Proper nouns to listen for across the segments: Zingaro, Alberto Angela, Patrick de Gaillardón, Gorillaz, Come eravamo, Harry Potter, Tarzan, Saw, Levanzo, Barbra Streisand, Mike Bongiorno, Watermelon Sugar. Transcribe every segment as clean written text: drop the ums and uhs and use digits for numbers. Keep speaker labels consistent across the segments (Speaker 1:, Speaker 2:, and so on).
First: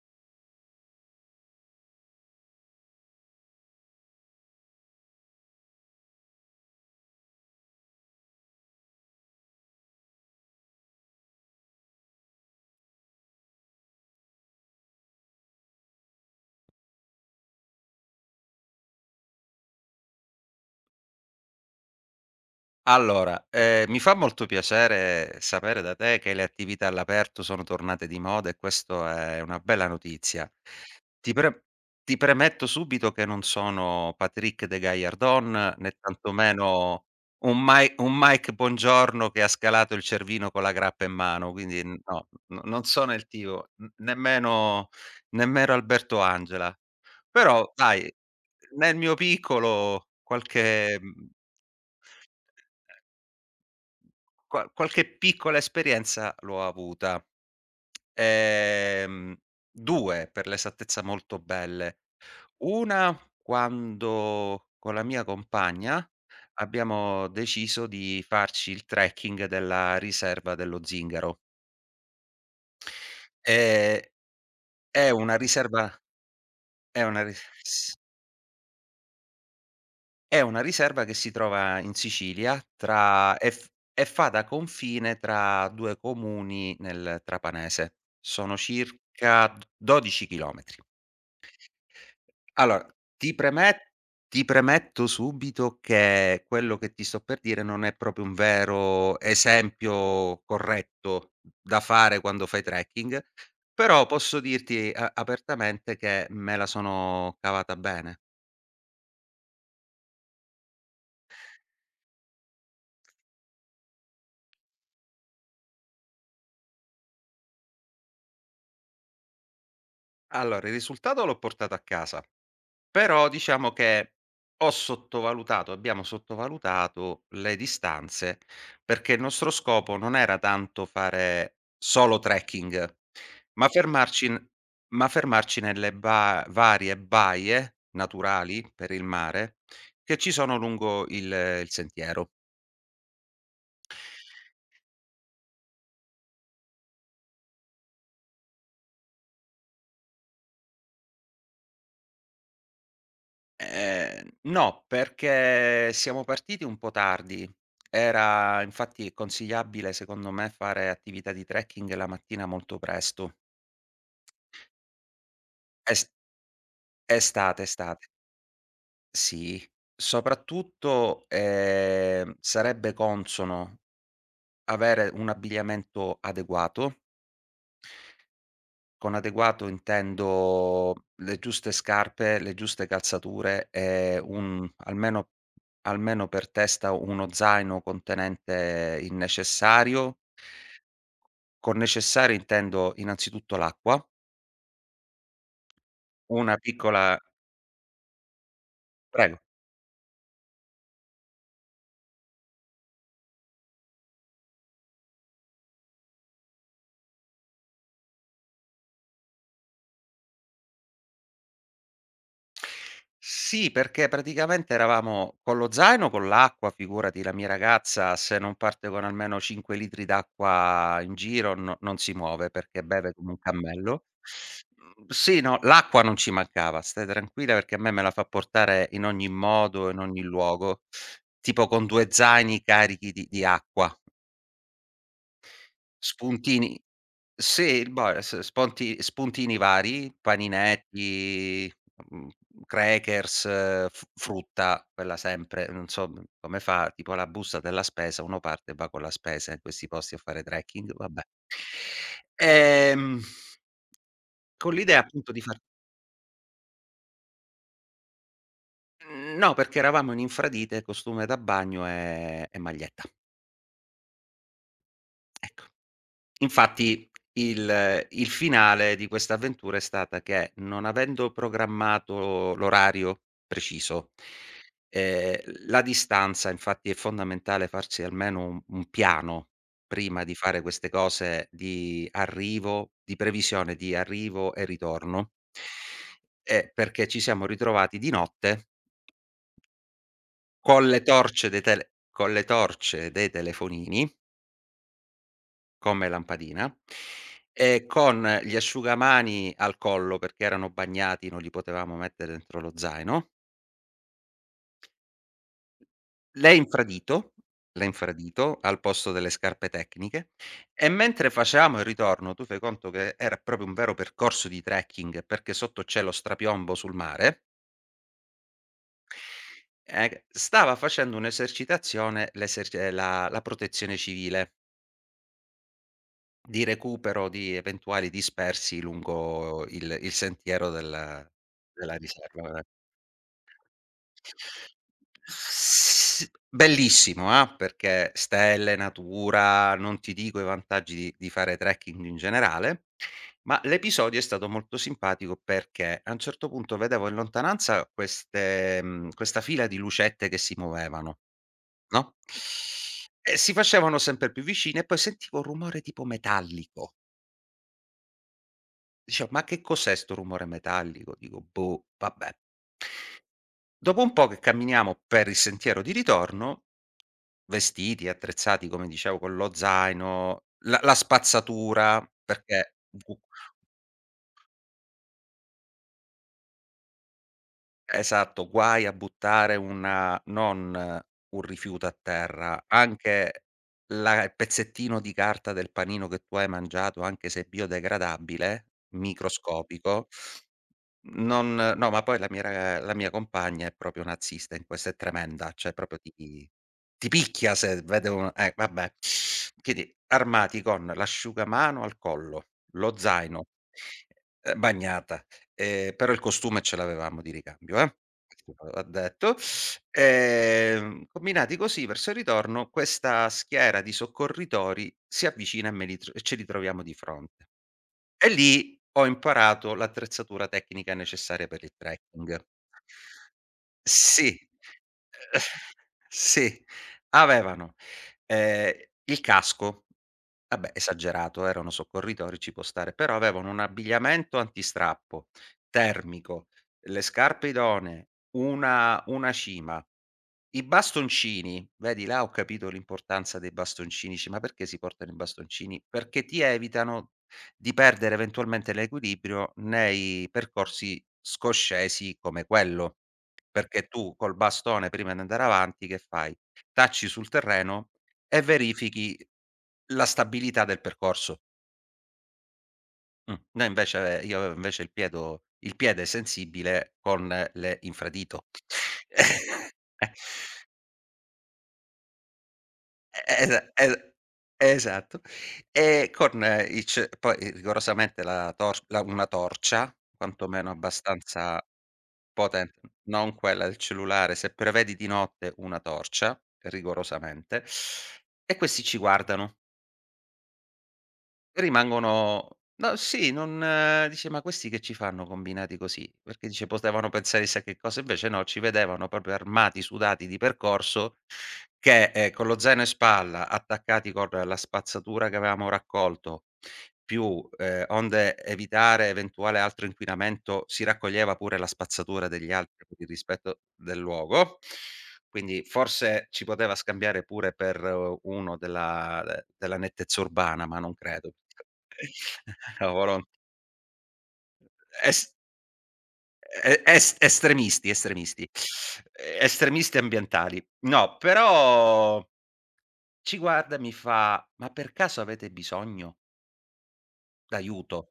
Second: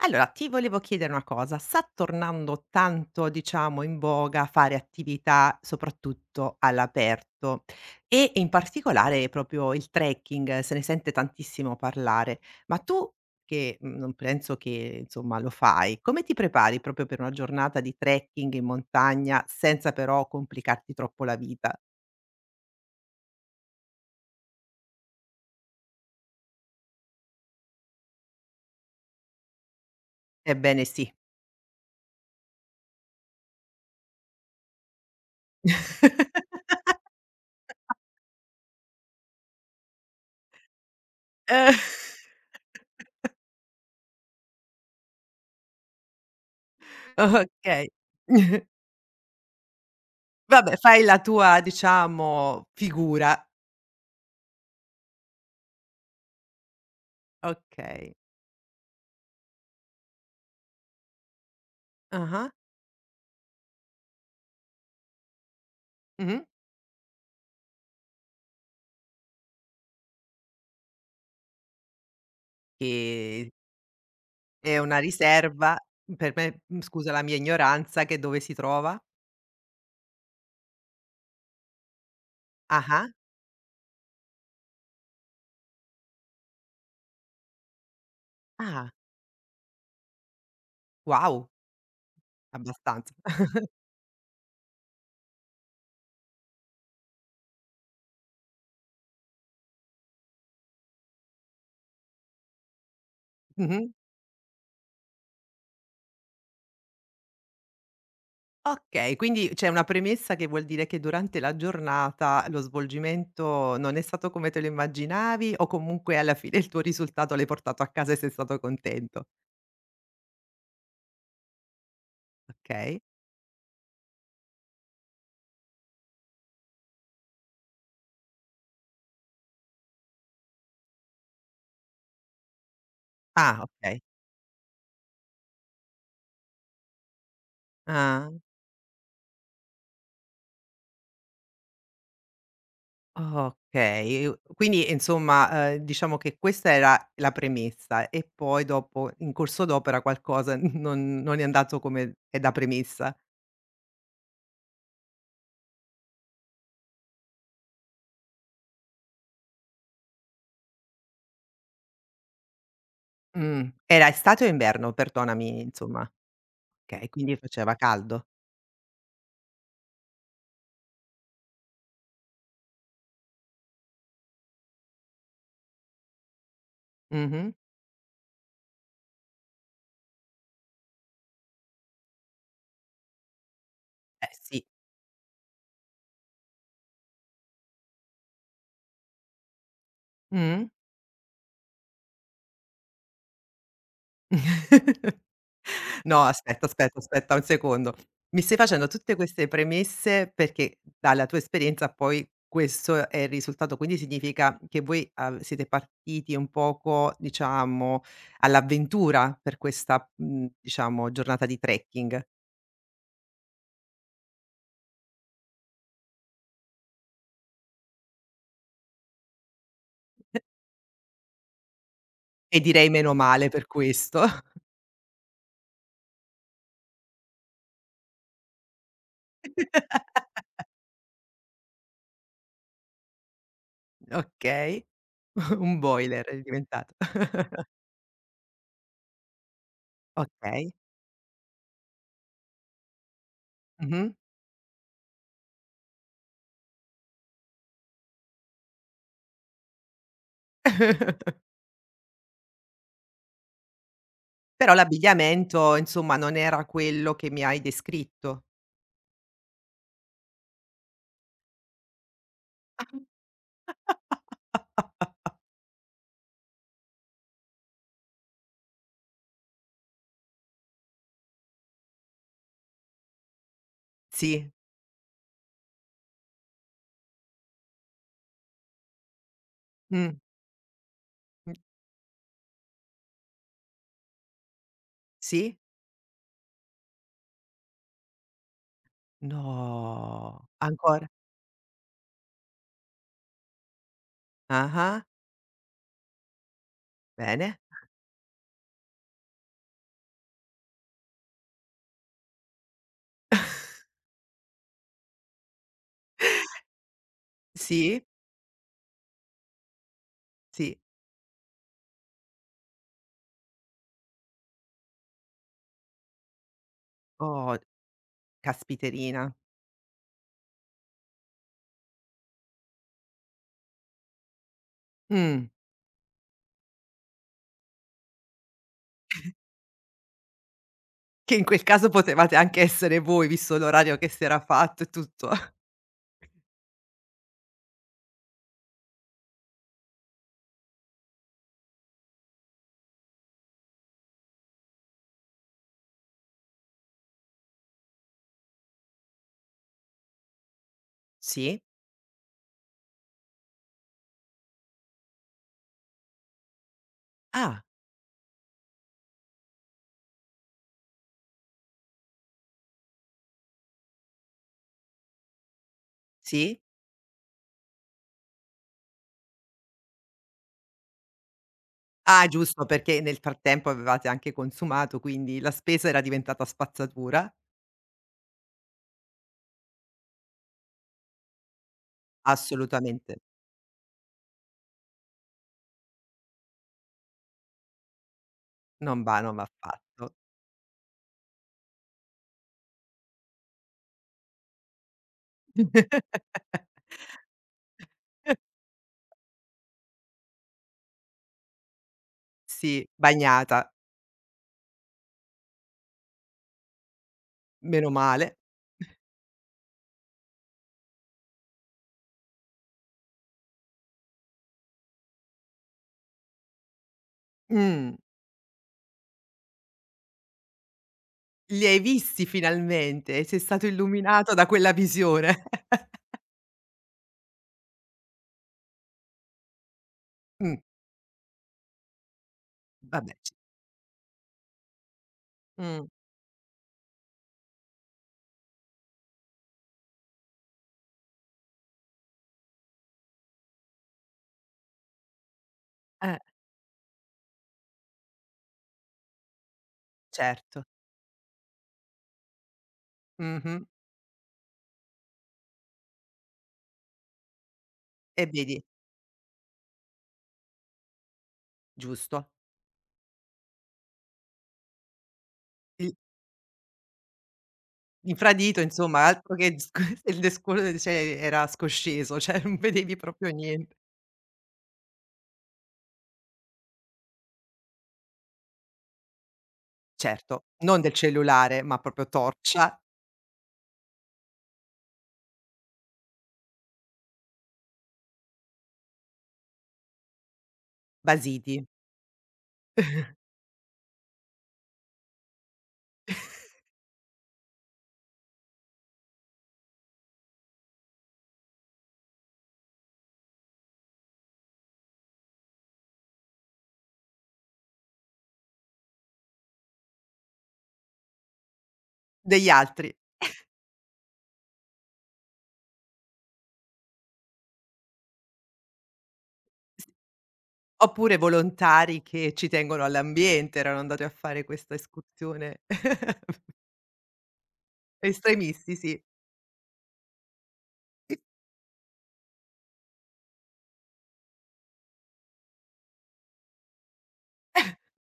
Speaker 1: Allora, ti volevo chiedere una cosa, sta tornando tanto, diciamo, in voga fare attività soprattutto all'aperto e in particolare proprio il trekking, se ne sente tantissimo parlare. Ma tu che non penso che, insomma, lo fai, come ti prepari proprio per una giornata di trekking in montagna senza però complicarti troppo la vita?
Speaker 2: Allora, mi fa molto piacere sapere da te che le attività all'aperto sono tornate di moda e questo è una bella notizia.
Speaker 1: Ebbene sì.
Speaker 2: Ti pre ti premetto subito che non sono Patrick de Gaillardón, né tantomeno un Mai un Mike Bongiorno che ha scalato il Cervino con la grappa in mano,
Speaker 1: Eh.
Speaker 2: quindi no, n non sono il tipo, n nemmeno nemmeno Alberto Angela. Però
Speaker 1: Okay.
Speaker 2: dai, nel mio piccolo
Speaker 1: Vabbè,
Speaker 2: qualche,
Speaker 1: fai la
Speaker 2: mhmm
Speaker 1: tua, diciamo, figura.
Speaker 2: Qua qualche piccola esperienza l'ho avuta.
Speaker 1: Okay.
Speaker 2: Ehm, 2 per l'esattezza molto belle.
Speaker 1: Ah-ah.
Speaker 2: Una quando con la mia compagna
Speaker 1: Mh-mh.
Speaker 2: abbiamo deciso di farci il trekking della riserva dello Zingaro.
Speaker 1: Che
Speaker 2: Ehm,
Speaker 1: è una
Speaker 2: è una
Speaker 1: riserva
Speaker 2: riserva
Speaker 1: per me
Speaker 2: è
Speaker 1: scusa
Speaker 2: una
Speaker 1: la mia
Speaker 2: ris
Speaker 1: ignoranza, che dove si trova?
Speaker 2: È una riserva che si trova in Sicilia
Speaker 1: Ah-ah.
Speaker 2: tra e f e fa da confine tra 2 comuni nel trapanese. Sono
Speaker 1: Ah,
Speaker 2: circa d 12 chilometri.
Speaker 1: wow,
Speaker 2: Allora,
Speaker 1: abbastanza.
Speaker 2: ti premet ti premetto subito che quello che ti sto per dire non è proprio un vero esempio corretto da fare quando fai trekking,
Speaker 1: Mh-mh.
Speaker 2: però posso dirti a apertamente che me la sono cavata bene.
Speaker 1: Okay, quindi c'è una premessa che vuol dire che durante la giornata lo svolgimento non è stato come te lo immaginavi o comunque alla fine il tuo risultato l'hai portato a casa e sei stato contento?
Speaker 2: Allora, il risultato l'ho portato a casa.
Speaker 1: Okay.
Speaker 2: Però diciamo che ho sottovalutato, abbiamo sottovalutato le distanze, perché il nostro scopo non era tanto fare solo trekking,
Speaker 1: Ah,
Speaker 2: ma
Speaker 1: okay.
Speaker 2: fermarci n ma fermarci nelle ba varie baie
Speaker 1: Ah.
Speaker 2: naturali per il mare che ci sono lungo il sentiero.
Speaker 1: Okay, u quindi insomma, diciamo che questa era la premessa e poi dopo in corso d'opera qualcosa non è andato come è da premessa.
Speaker 2: Ehm, no, perché siamo partiti un po' tardi. Era infatti consigliabile secondo me fare attività di trekking la mattina molto presto.
Speaker 1: Era estate o inverno? Perdonami
Speaker 2: Es
Speaker 1: insomma. Okay, quindi
Speaker 2: Estate,
Speaker 1: faceva
Speaker 2: estate.
Speaker 1: caldo.
Speaker 2: Sì, soprattutto, sarebbe consono avere un abbigliamento adeguato.
Speaker 1: Mh-mh.
Speaker 2: Con adeguato intendo le giuste scarpe, le giuste calzature e
Speaker 1: Eh
Speaker 2: un
Speaker 1: sì.
Speaker 2: almeno per testa uno zaino contenente il necessario.
Speaker 1: Mh.
Speaker 2: Con necessario intendo innanzitutto l'acqua,
Speaker 1: No,
Speaker 2: una
Speaker 1: aspetta, aspetta,
Speaker 2: piccola
Speaker 1: aspetta un secondo. Mi stai facendo tutte
Speaker 2: prego.
Speaker 1: queste premesse perché dalla tua esperienza poi questo è il risultato, quindi significa che voi av siete partiti un poco, diciamo, all'avventura per questa, diciamo, giornata di trekking
Speaker 2: Sì, perché praticamente eravamo con lo zaino, con l'acqua, figurati la mia ragazza se non parte con almeno 5 litri d'acqua in giro no non si muove
Speaker 1: e
Speaker 2: perché
Speaker 1: direi
Speaker 2: beve
Speaker 1: meno
Speaker 2: come un
Speaker 1: male per
Speaker 2: cammello.
Speaker 1: questo.
Speaker 2: Mhmm, sì, no, l'acqua non ci mancava, stai tranquilla perché a me me la fa portare in ogni modo, in ogni luogo, tipo con 2 zaini carichi di acqua.
Speaker 1: Okay. Un boiler è
Speaker 2: Spuntini
Speaker 1: diventato.
Speaker 2: sì, il bar s sponti spuntini vari,
Speaker 1: Okay.
Speaker 2: paninetti, mhmm, crackers, f
Speaker 1: Mh-mh.
Speaker 2: frutta, quella sempre, non so m come fa, tipo la busta della spesa, uno parte e va con la spesa in questi posti a fare trekking, vabbè. Ehm, con
Speaker 1: Però
Speaker 2: l'idea appunto di far
Speaker 1: l'abbigliamento, insomma, non era quello che mi hai descritto.
Speaker 2: No, perché eravamo in infradite, costume da bagno e maglietta, ecco. Infatti il finale di questa avventura è stata che, non avendo programmato l'orario preciso,
Speaker 1: Sì.
Speaker 2: ehm, la distanza infatti è fondamentale farsi almeno un piano
Speaker 1: Mh,
Speaker 2: prima di fare queste cose
Speaker 1: mh,
Speaker 2: di arrivo di previsione di arrivo e ritorno,
Speaker 1: sì?
Speaker 2: perché ci siamo ritrovati di notte
Speaker 1: No,
Speaker 2: con le
Speaker 1: ancora?
Speaker 2: torce dei telefonini.
Speaker 1: Ah-ah,
Speaker 2: Come lampadina.
Speaker 1: bene.
Speaker 2: Con gli asciugamani al collo perché erano bagnati, non li potevamo mettere dentro lo zaino, l'infradito
Speaker 1: Sì,
Speaker 2: l'infradito al posto delle scarpe tecniche.
Speaker 1: sì.
Speaker 2: E mentre facevamo il ritorno, tu fai conto che era proprio un vero percorso di trekking perché sotto c'è lo strapiombo sul mare.
Speaker 1: Oh, caspiterina.
Speaker 2: Stava facendo un'esercitazione l'eserci la la protezione civile.
Speaker 1: Mh,
Speaker 2: Di recupero di eventuali dispersi lungo il sentiero della
Speaker 1: che in quel caso
Speaker 2: della
Speaker 1: potevate
Speaker 2: riserva,
Speaker 1: anche
Speaker 2: eh.
Speaker 1: essere voi, visto l'orario che si era fatto e tutto.
Speaker 2: S Bellissimo, perché stelle, natura, non ti dico i vantaggi di fare trekking in generale, ma l'episodio è stato molto simpatico perché a un certo punto vedevo in lontananza questa fila di lucette che si muovevano,
Speaker 1: Sì?
Speaker 2: no, e si facevano sempre più vicine e poi sentivo un rumore tipo metallico.
Speaker 1: Ah,
Speaker 2: Diceva: "Ma che cos'è 'sto rumore metallico?" Dico: "Boh, vabbè". Dopo un po' che camminiamo per il sentiero di
Speaker 1: sì?
Speaker 2: ritorno, vestiti, attrezzati come dicevo con lo zaino, la spazzatura
Speaker 1: Ah, giusto,
Speaker 2: perché.
Speaker 1: perché nel frattempo avevate anche consumato, quindi la spesa era diventata spazzatura.
Speaker 2: Esatto, guai a buttare una non un rifiuto a terra,
Speaker 1: Assolutamente,
Speaker 2: anche la il pezzettino di carta del panino che tu hai mangiato, anche se biodegradabile,
Speaker 1: non va non va
Speaker 2: microscopico,
Speaker 1: affatto.
Speaker 2: non no, ma poi la mia compagna è proprio nazista in questo, è tremenda, cioè proprio ti picchia se vede un vabbè. Quindi armati con l'asciugamano al collo,
Speaker 1: Sì,
Speaker 2: lo zaino,
Speaker 1: bagnata,
Speaker 2: bagnata. Però il costume ce l'avevamo di ricambio,
Speaker 1: meno male.
Speaker 2: questo va detto. Combinati così verso il ritorno questa schiera di soccorritori si avvicina e me li tr e ce li troviamo di fronte.
Speaker 1: Mh.
Speaker 2: E lì ho imparato l'attrezzatura tecnica necessaria per
Speaker 1: Li
Speaker 2: il
Speaker 1: hai visti
Speaker 2: trekking.
Speaker 1: finalmente, sei stato illuminato
Speaker 2: Sì.
Speaker 1: da quella visione.
Speaker 2: Sì, avevano, ehm, il casco.
Speaker 1: Mh,
Speaker 2: Vabbè, esagerato, erano soccorritori, ci può stare,
Speaker 1: vabbè
Speaker 2: però
Speaker 1: c
Speaker 2: avevano un abbigliamento antistrappo,
Speaker 1: mh,
Speaker 2: termico, le scarpe idonee, una cima, i bastoncini, vedi là ho capito l'importanza dei bastoncini, dici: "Ma perché si portano i bastoncini?"
Speaker 1: eh,
Speaker 2: Perché ti evitano di perdere eventualmente l'equilibrio nei
Speaker 1: certo.
Speaker 2: percorsi scoscesi come quello,
Speaker 1: Mh-mh.
Speaker 2: perché tu col bastone prima di andare avanti che fai? Tacci sul terreno
Speaker 1: E
Speaker 2: e
Speaker 1: vedi,
Speaker 2: verifichi la stabilità del percorso.
Speaker 1: giusto.
Speaker 2: Mh. Noi invece Io avevo invece il piedo il
Speaker 1: Il
Speaker 2: piede sensibile con le infradito.
Speaker 1: infradito insomma, altro che sc
Speaker 2: Eh,
Speaker 1: il desco cioè era scosceso, cioè non vedevi proprio
Speaker 2: esa
Speaker 1: niente.
Speaker 2: esa esatto. E con il ce poi rigorosamente la tor la una torcia,
Speaker 1: Certo,
Speaker 2: quantomeno
Speaker 1: non del
Speaker 2: abbastanza
Speaker 1: cellulare, ma proprio torcia,
Speaker 2: potente, non quella del cellulare, se prevedi di notte una torcia, rigorosamente, e questi ci guardano.
Speaker 1: basiti
Speaker 2: Rimangono no, sì, non dici: "Ma questi che ci fanno combinati così?" Perché dice potevano pensare chissà che cosa, invece no, ci vedevano proprio armati, sudati di percorso che, con lo zaino in spalla, attaccati con la spazzatura che avevamo raccolto, più, onde evitare eventuale altro inquinamento, si raccoglieva pure la spazzatura
Speaker 1: degli
Speaker 2: degli altri
Speaker 1: altri.
Speaker 2: per il rispetto del luogo. Quindi forse ci poteva scambiare pure per uno della della nettezza urbana, ma non
Speaker 1: Oppure
Speaker 2: credo.
Speaker 1: volontari che ci tengono
Speaker 2: No,
Speaker 1: all'ambiente, erano andati a fare questa
Speaker 2: Es
Speaker 1: escursione.
Speaker 2: e es estremisti, estremisti.
Speaker 1: Estremisti, sì.
Speaker 2: Estremisti ambientali. No, però ci guarda e mi fa: "Ma per caso avete bisogno d'aiuto?"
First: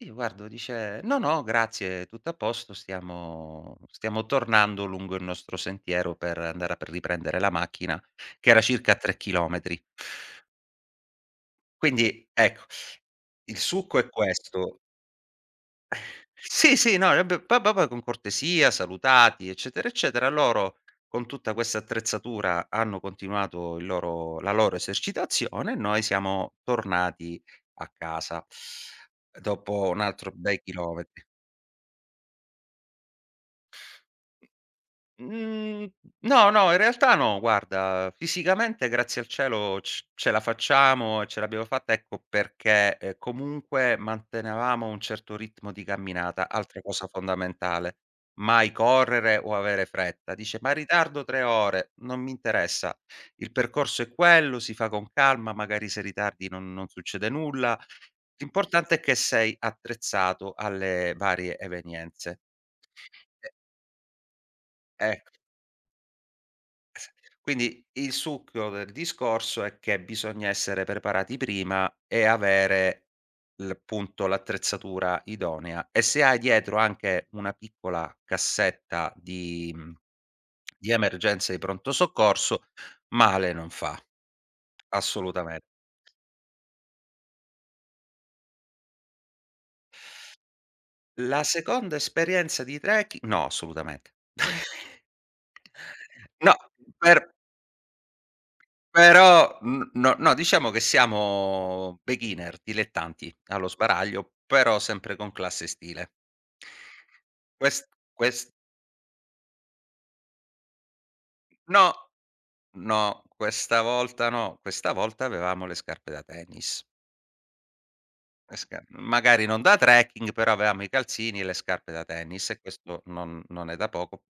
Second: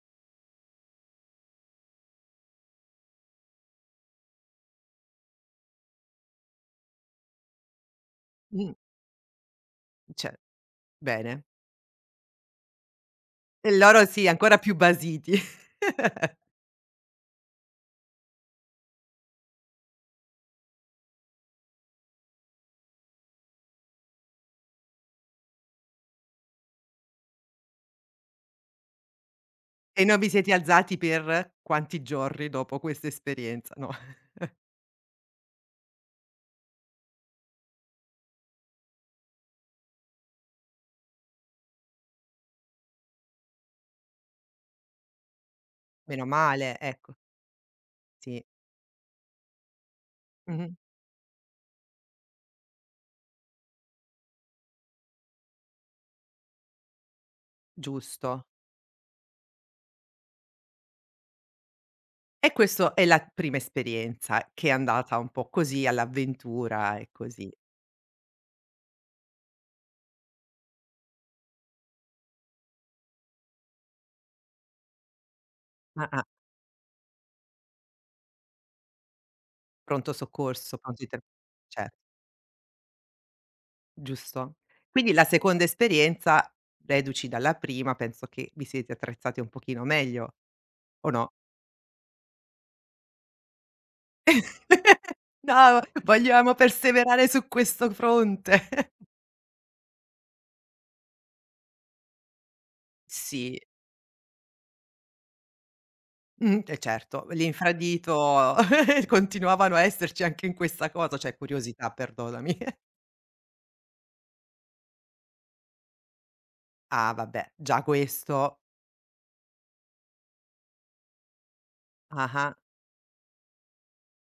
Speaker 2: Io guardo, dice: "No, no, grazie, tutto a posto, stiamo tornando lungo il nostro sentiero per andare a p riprendere la macchina", che era
Speaker 1: Mh.
Speaker 2: circa a 3 chilometri.
Speaker 1: Cioè, bene.
Speaker 2: Quindi ecco, il
Speaker 1: E
Speaker 2: succo
Speaker 1: loro
Speaker 2: è
Speaker 1: sì, ancora più
Speaker 2: questo.
Speaker 1: basiti.
Speaker 2: Sì, sì, no, e beh, poi proprio con cortesia, salutati, eccetera, eccetera, loro con tutta questa attrezzatura hanno continuato il loro la loro esercitazione e noi siamo tornati a casa dopo un
Speaker 1: E non vi
Speaker 2: altro
Speaker 1: siete
Speaker 2: bei
Speaker 1: alzati
Speaker 2: chilometri.
Speaker 1: per quanti giorni dopo questa esperienza? No,
Speaker 2: Mhmm, no, no, in realtà no, guarda, fisicamente grazie al cielo c ce la facciamo e ce l'abbiamo fatta, ecco perché, comunque mantenevamo un certo ritmo di
Speaker 1: meno
Speaker 2: camminata,
Speaker 1: male,
Speaker 2: altra cosa
Speaker 1: ecco,
Speaker 2: fondamentale.
Speaker 1: sì.
Speaker 2: Mai correre o avere fretta. Dice: "Ma
Speaker 1: Mh-mh.
Speaker 2: ritardo 3 ore, non mi interessa. Il percorso è quello, si fa con calma, magari se ritardi non non succede nulla.
Speaker 1: Giusto.
Speaker 2: L'importante è che sei attrezzato alle varie evenienze."
Speaker 1: E questo è la prima esperienza che è andata
Speaker 2: Ecco.
Speaker 1: un po' così, all'avventura e così.
Speaker 2: Quindi il succo del discorso è che bisogna essere preparati prima e avere l appunto l'attrezzatura idonea e se
Speaker 1: Ah-ah,
Speaker 2: hai dietro anche una piccola cassetta
Speaker 1: pronto soccorso,
Speaker 2: di
Speaker 1: pronto inter
Speaker 2: emergenza e di pronto
Speaker 1: cer
Speaker 2: soccorso, male non fa,
Speaker 1: giusto. Quindi la
Speaker 2: assolutamente.
Speaker 1: seconda esperienza, reduci dalla prima, penso che vi siete attrezzati un pochino meglio, o no?
Speaker 2: La seconda esperienza di trekki no assolutamente.
Speaker 1: No, vogliamo
Speaker 2: No, per
Speaker 1: perseverare su questo fronte.
Speaker 2: Però n no no, diciamo che siamo beginner, dilettanti
Speaker 1: Sì.
Speaker 2: allo sbaraglio, però sempre con classe e stile.
Speaker 1: E certo,
Speaker 2: Quest quest
Speaker 1: l'infradito continuavano a esserci anche in questa cosa, cioè curiosità,
Speaker 2: no,
Speaker 1: perdonami.
Speaker 2: no, questa volta no, questa volta avevamo le scarpe da tennis.
Speaker 1: Ah vabbè, già
Speaker 2: Le
Speaker 1: questo
Speaker 2: sca Magari non da trekking, però avevamo i calzini e le scarpe da tennis
Speaker 1: ah-ah,
Speaker 2: e questo non è da poco.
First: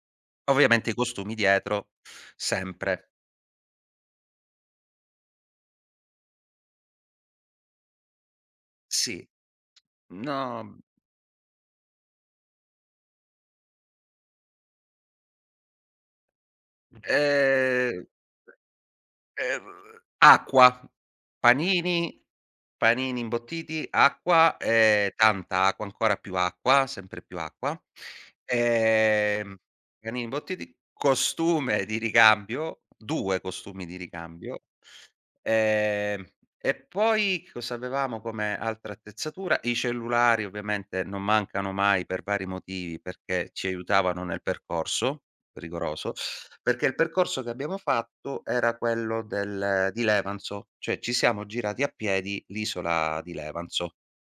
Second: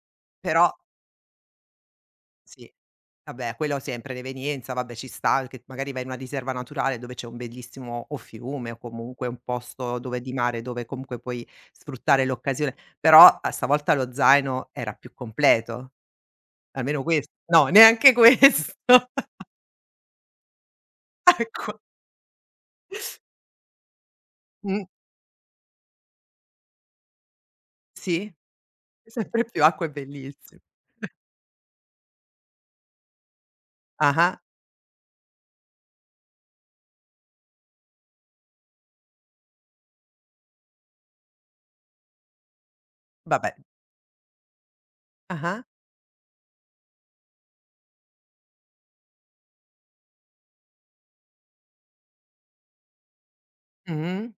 Speaker 1: però
Speaker 2: Ovviamente i costumi dietro
Speaker 1: sì,
Speaker 2: sempre.
Speaker 1: vabbè quello sempre, l'evenienza, vabbè ci sta che magari vai in una riserva naturale dove c'è un bellissimo o fiume o
Speaker 2: Sì.
Speaker 1: comunque un posto dove di mare,
Speaker 2: No,
Speaker 1: dove comunque puoi sfruttare l'occasione, però a stavolta lo zaino era più completo. Almeno ques no,
Speaker 2: ehm
Speaker 1: neanche questo.
Speaker 2: Ehm, acqua,
Speaker 1: Acqua.
Speaker 2: panini, panini imbottiti, acqua,
Speaker 1: Mh,
Speaker 2: tanta acqua, ancora più acqua, sempre più acqua.
Speaker 1: sì, sempre
Speaker 2: Ehm,
Speaker 1: più acqua è
Speaker 2: panini
Speaker 1: bellissi
Speaker 2: imbottiti, costume di ricambio, 2 costumi di
Speaker 1: Ah-ah,
Speaker 2: ricambio, ehm, e poi cosa avevamo come altra attrezzatura? I cellulari ovviamente non mancano mai per vari motivi, perché
Speaker 1: vabbè.
Speaker 2: ci aiutavano nel percorso
Speaker 1: Ah-ah,
Speaker 2: rigoroso. Perché il percorso che abbiamo fatto era quello del di Levanzo, cioè ci siamo girati a piedi l'isola di Levanzo,
Speaker 1: mh-mh.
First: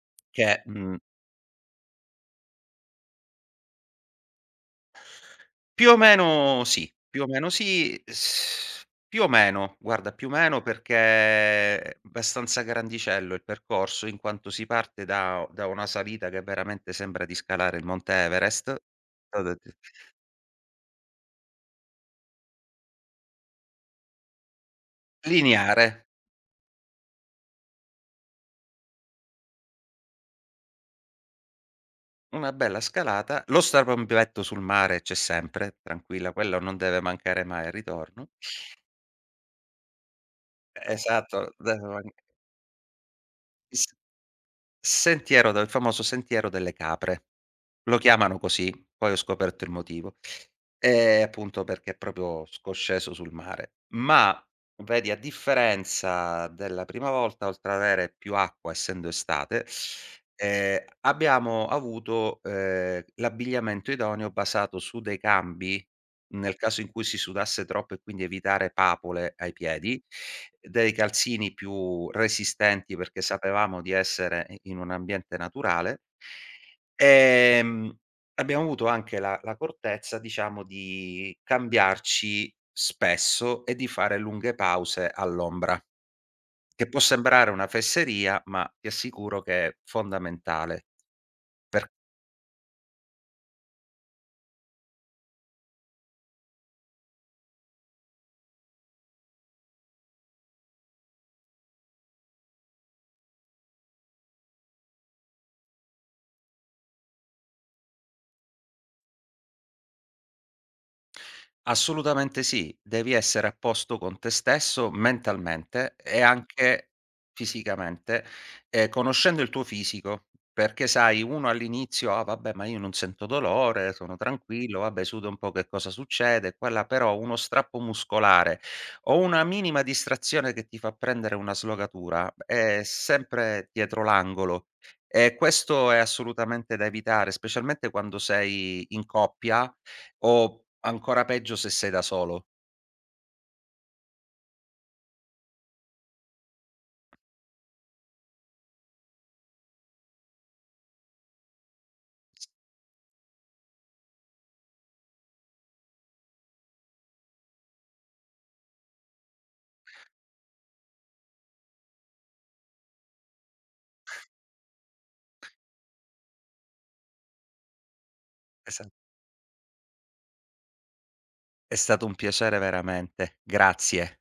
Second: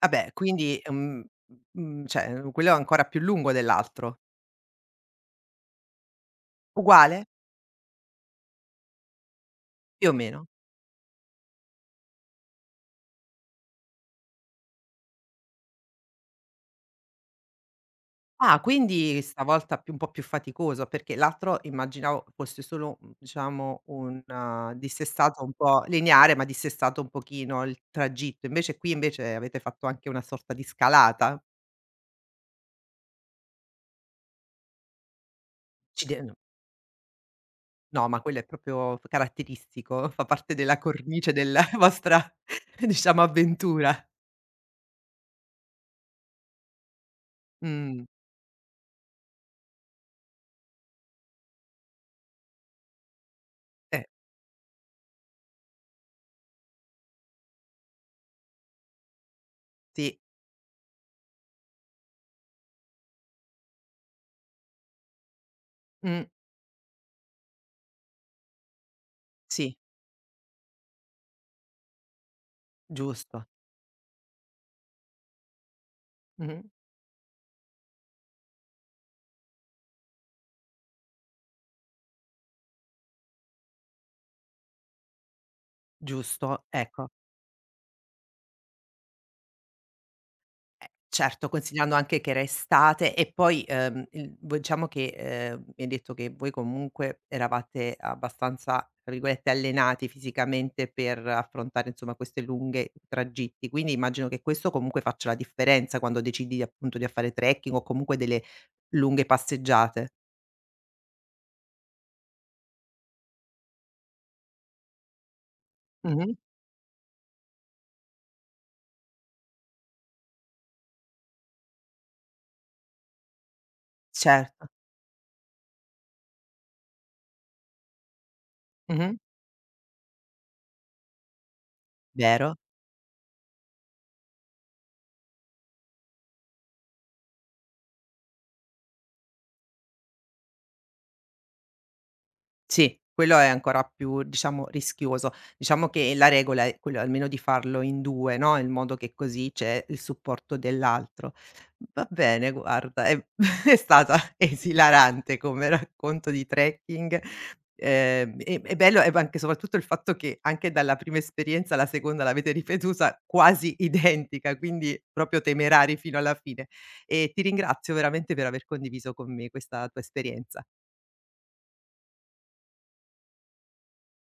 Speaker 1: Vabbè,
Speaker 2: che,
Speaker 1: quindi,
Speaker 2: mhmm,
Speaker 1: cioè, quello è ancora più lungo dell'altro.
Speaker 2: più o meno sì, più o
Speaker 1: Uguale?
Speaker 2: meno sì, s più o meno,
Speaker 1: Più
Speaker 2: guarda
Speaker 1: o
Speaker 2: più o
Speaker 1: meno.
Speaker 2: meno perché è abbastanza grandicello il percorso, in quanto si parte da una salita che veramente sembra di scalare il monte
Speaker 1: Ah,
Speaker 2: Everest,
Speaker 1: quindi stavolta più un po' più faticoso, perché l'altro immaginavo fosse solo, diciamo un dissestato un po'
Speaker 2: lineare.
Speaker 1: lineare, ma dissestato un pochino il tragitto. Invece qui invece avete fatto anche una sorta di scalata.
Speaker 2: Una bella scalata, lo strapompetto sul mare c'è sempre, tranquilla,
Speaker 1: Acciden
Speaker 2: quello non deve mancare mai al
Speaker 1: No, ma
Speaker 2: ritorno.
Speaker 1: quello è proprio f caratteristico, fa parte della cornice
Speaker 2: Esatto,
Speaker 1: della
Speaker 2: deve man
Speaker 1: vostra diciamo
Speaker 2: il s
Speaker 1: avventura.
Speaker 2: sentiero del il famoso sentiero delle capre. Lo
Speaker 1: Mh.
Speaker 2: chiamano così, poi ho scoperto il motivo. Appunto perché è proprio scosceso sul mare.
Speaker 1: Eh,
Speaker 2: Ma vedi, a differenza della prima volta, oltre ad avere più acqua essendo estate,
Speaker 1: sì.
Speaker 2: abbiamo avuto, l'abbigliamento idoneo basato su dei cambi,
Speaker 1: Mh,
Speaker 2: nel caso in cui si sudasse troppo e quindi evitare papole ai
Speaker 1: sì,
Speaker 2: piedi, dei calzini più resistenti perché
Speaker 1: giusto.
Speaker 2: sapevamo di essere i in un ambiente naturale.
Speaker 1: Mh-mh,
Speaker 2: Ehm, abbiamo avuto anche la l'accortezza, diciamo, di cambiarci spesso e di fare lunghe pause all'ombra,
Speaker 1: giusto,
Speaker 2: che può
Speaker 1: ecco.
Speaker 2: sembrare una fesseria, ma ti assicuro che è fondamentale
Speaker 1: Certo,
Speaker 2: per
Speaker 1: considerando anche che era estate e poi, il v diciamo che, mi hai detto che voi comunque eravate abbastanza, tra virgolette, "allenati" fisicamente per affrontare, insomma, queste lunghe tragitti, quindi immagino che questo comunque faccia la differenza quando decidi, appunto, di a fare trekking o comunque delle lunghe passeggiate.
Speaker 2: Assolutamente sì, devi essere a posto con te stesso mentalmente e
Speaker 1: Mh-mh.
Speaker 2: anche fisicamente, conoscendo il tuo fisico, perché sai uno all'inizio: "Ah vabbè, ma io non sento dolore, sono
Speaker 1: Certo.
Speaker 2: tranquillo, vabbè sudo un po' che cosa succede" e qua e là, però uno strappo muscolare
Speaker 1: Mh-mh.
Speaker 2: o una minima distrazione che ti fa prendere una slogatura
Speaker 1: Vero.
Speaker 2: è sempre dietro l'angolo e questo è assolutamente da evitare, specialmente quando sei in coppia o ancora peggio se sei da solo.
Speaker 1: Sì, quello è ancora più, diciamo, rischioso. Diciamo che la regola è quello almeno di farlo in 2, no, in modo che così c'è il supporto dell'altro. Va
Speaker 2: S
Speaker 1: bene, guarda, è è stata esilarante come racconto di trekking. È bello e b anche soprattutto il fatto che anche dalla prima esperienza alla seconda l'avete ripetuta quasi identica, quindi proprio temerari fino alla fine. E ti ringrazio veramente per aver
Speaker 2: esa
Speaker 1: condiviso con me questa tua esperienza.
Speaker 2: È stato un piacere veramente. Grazie.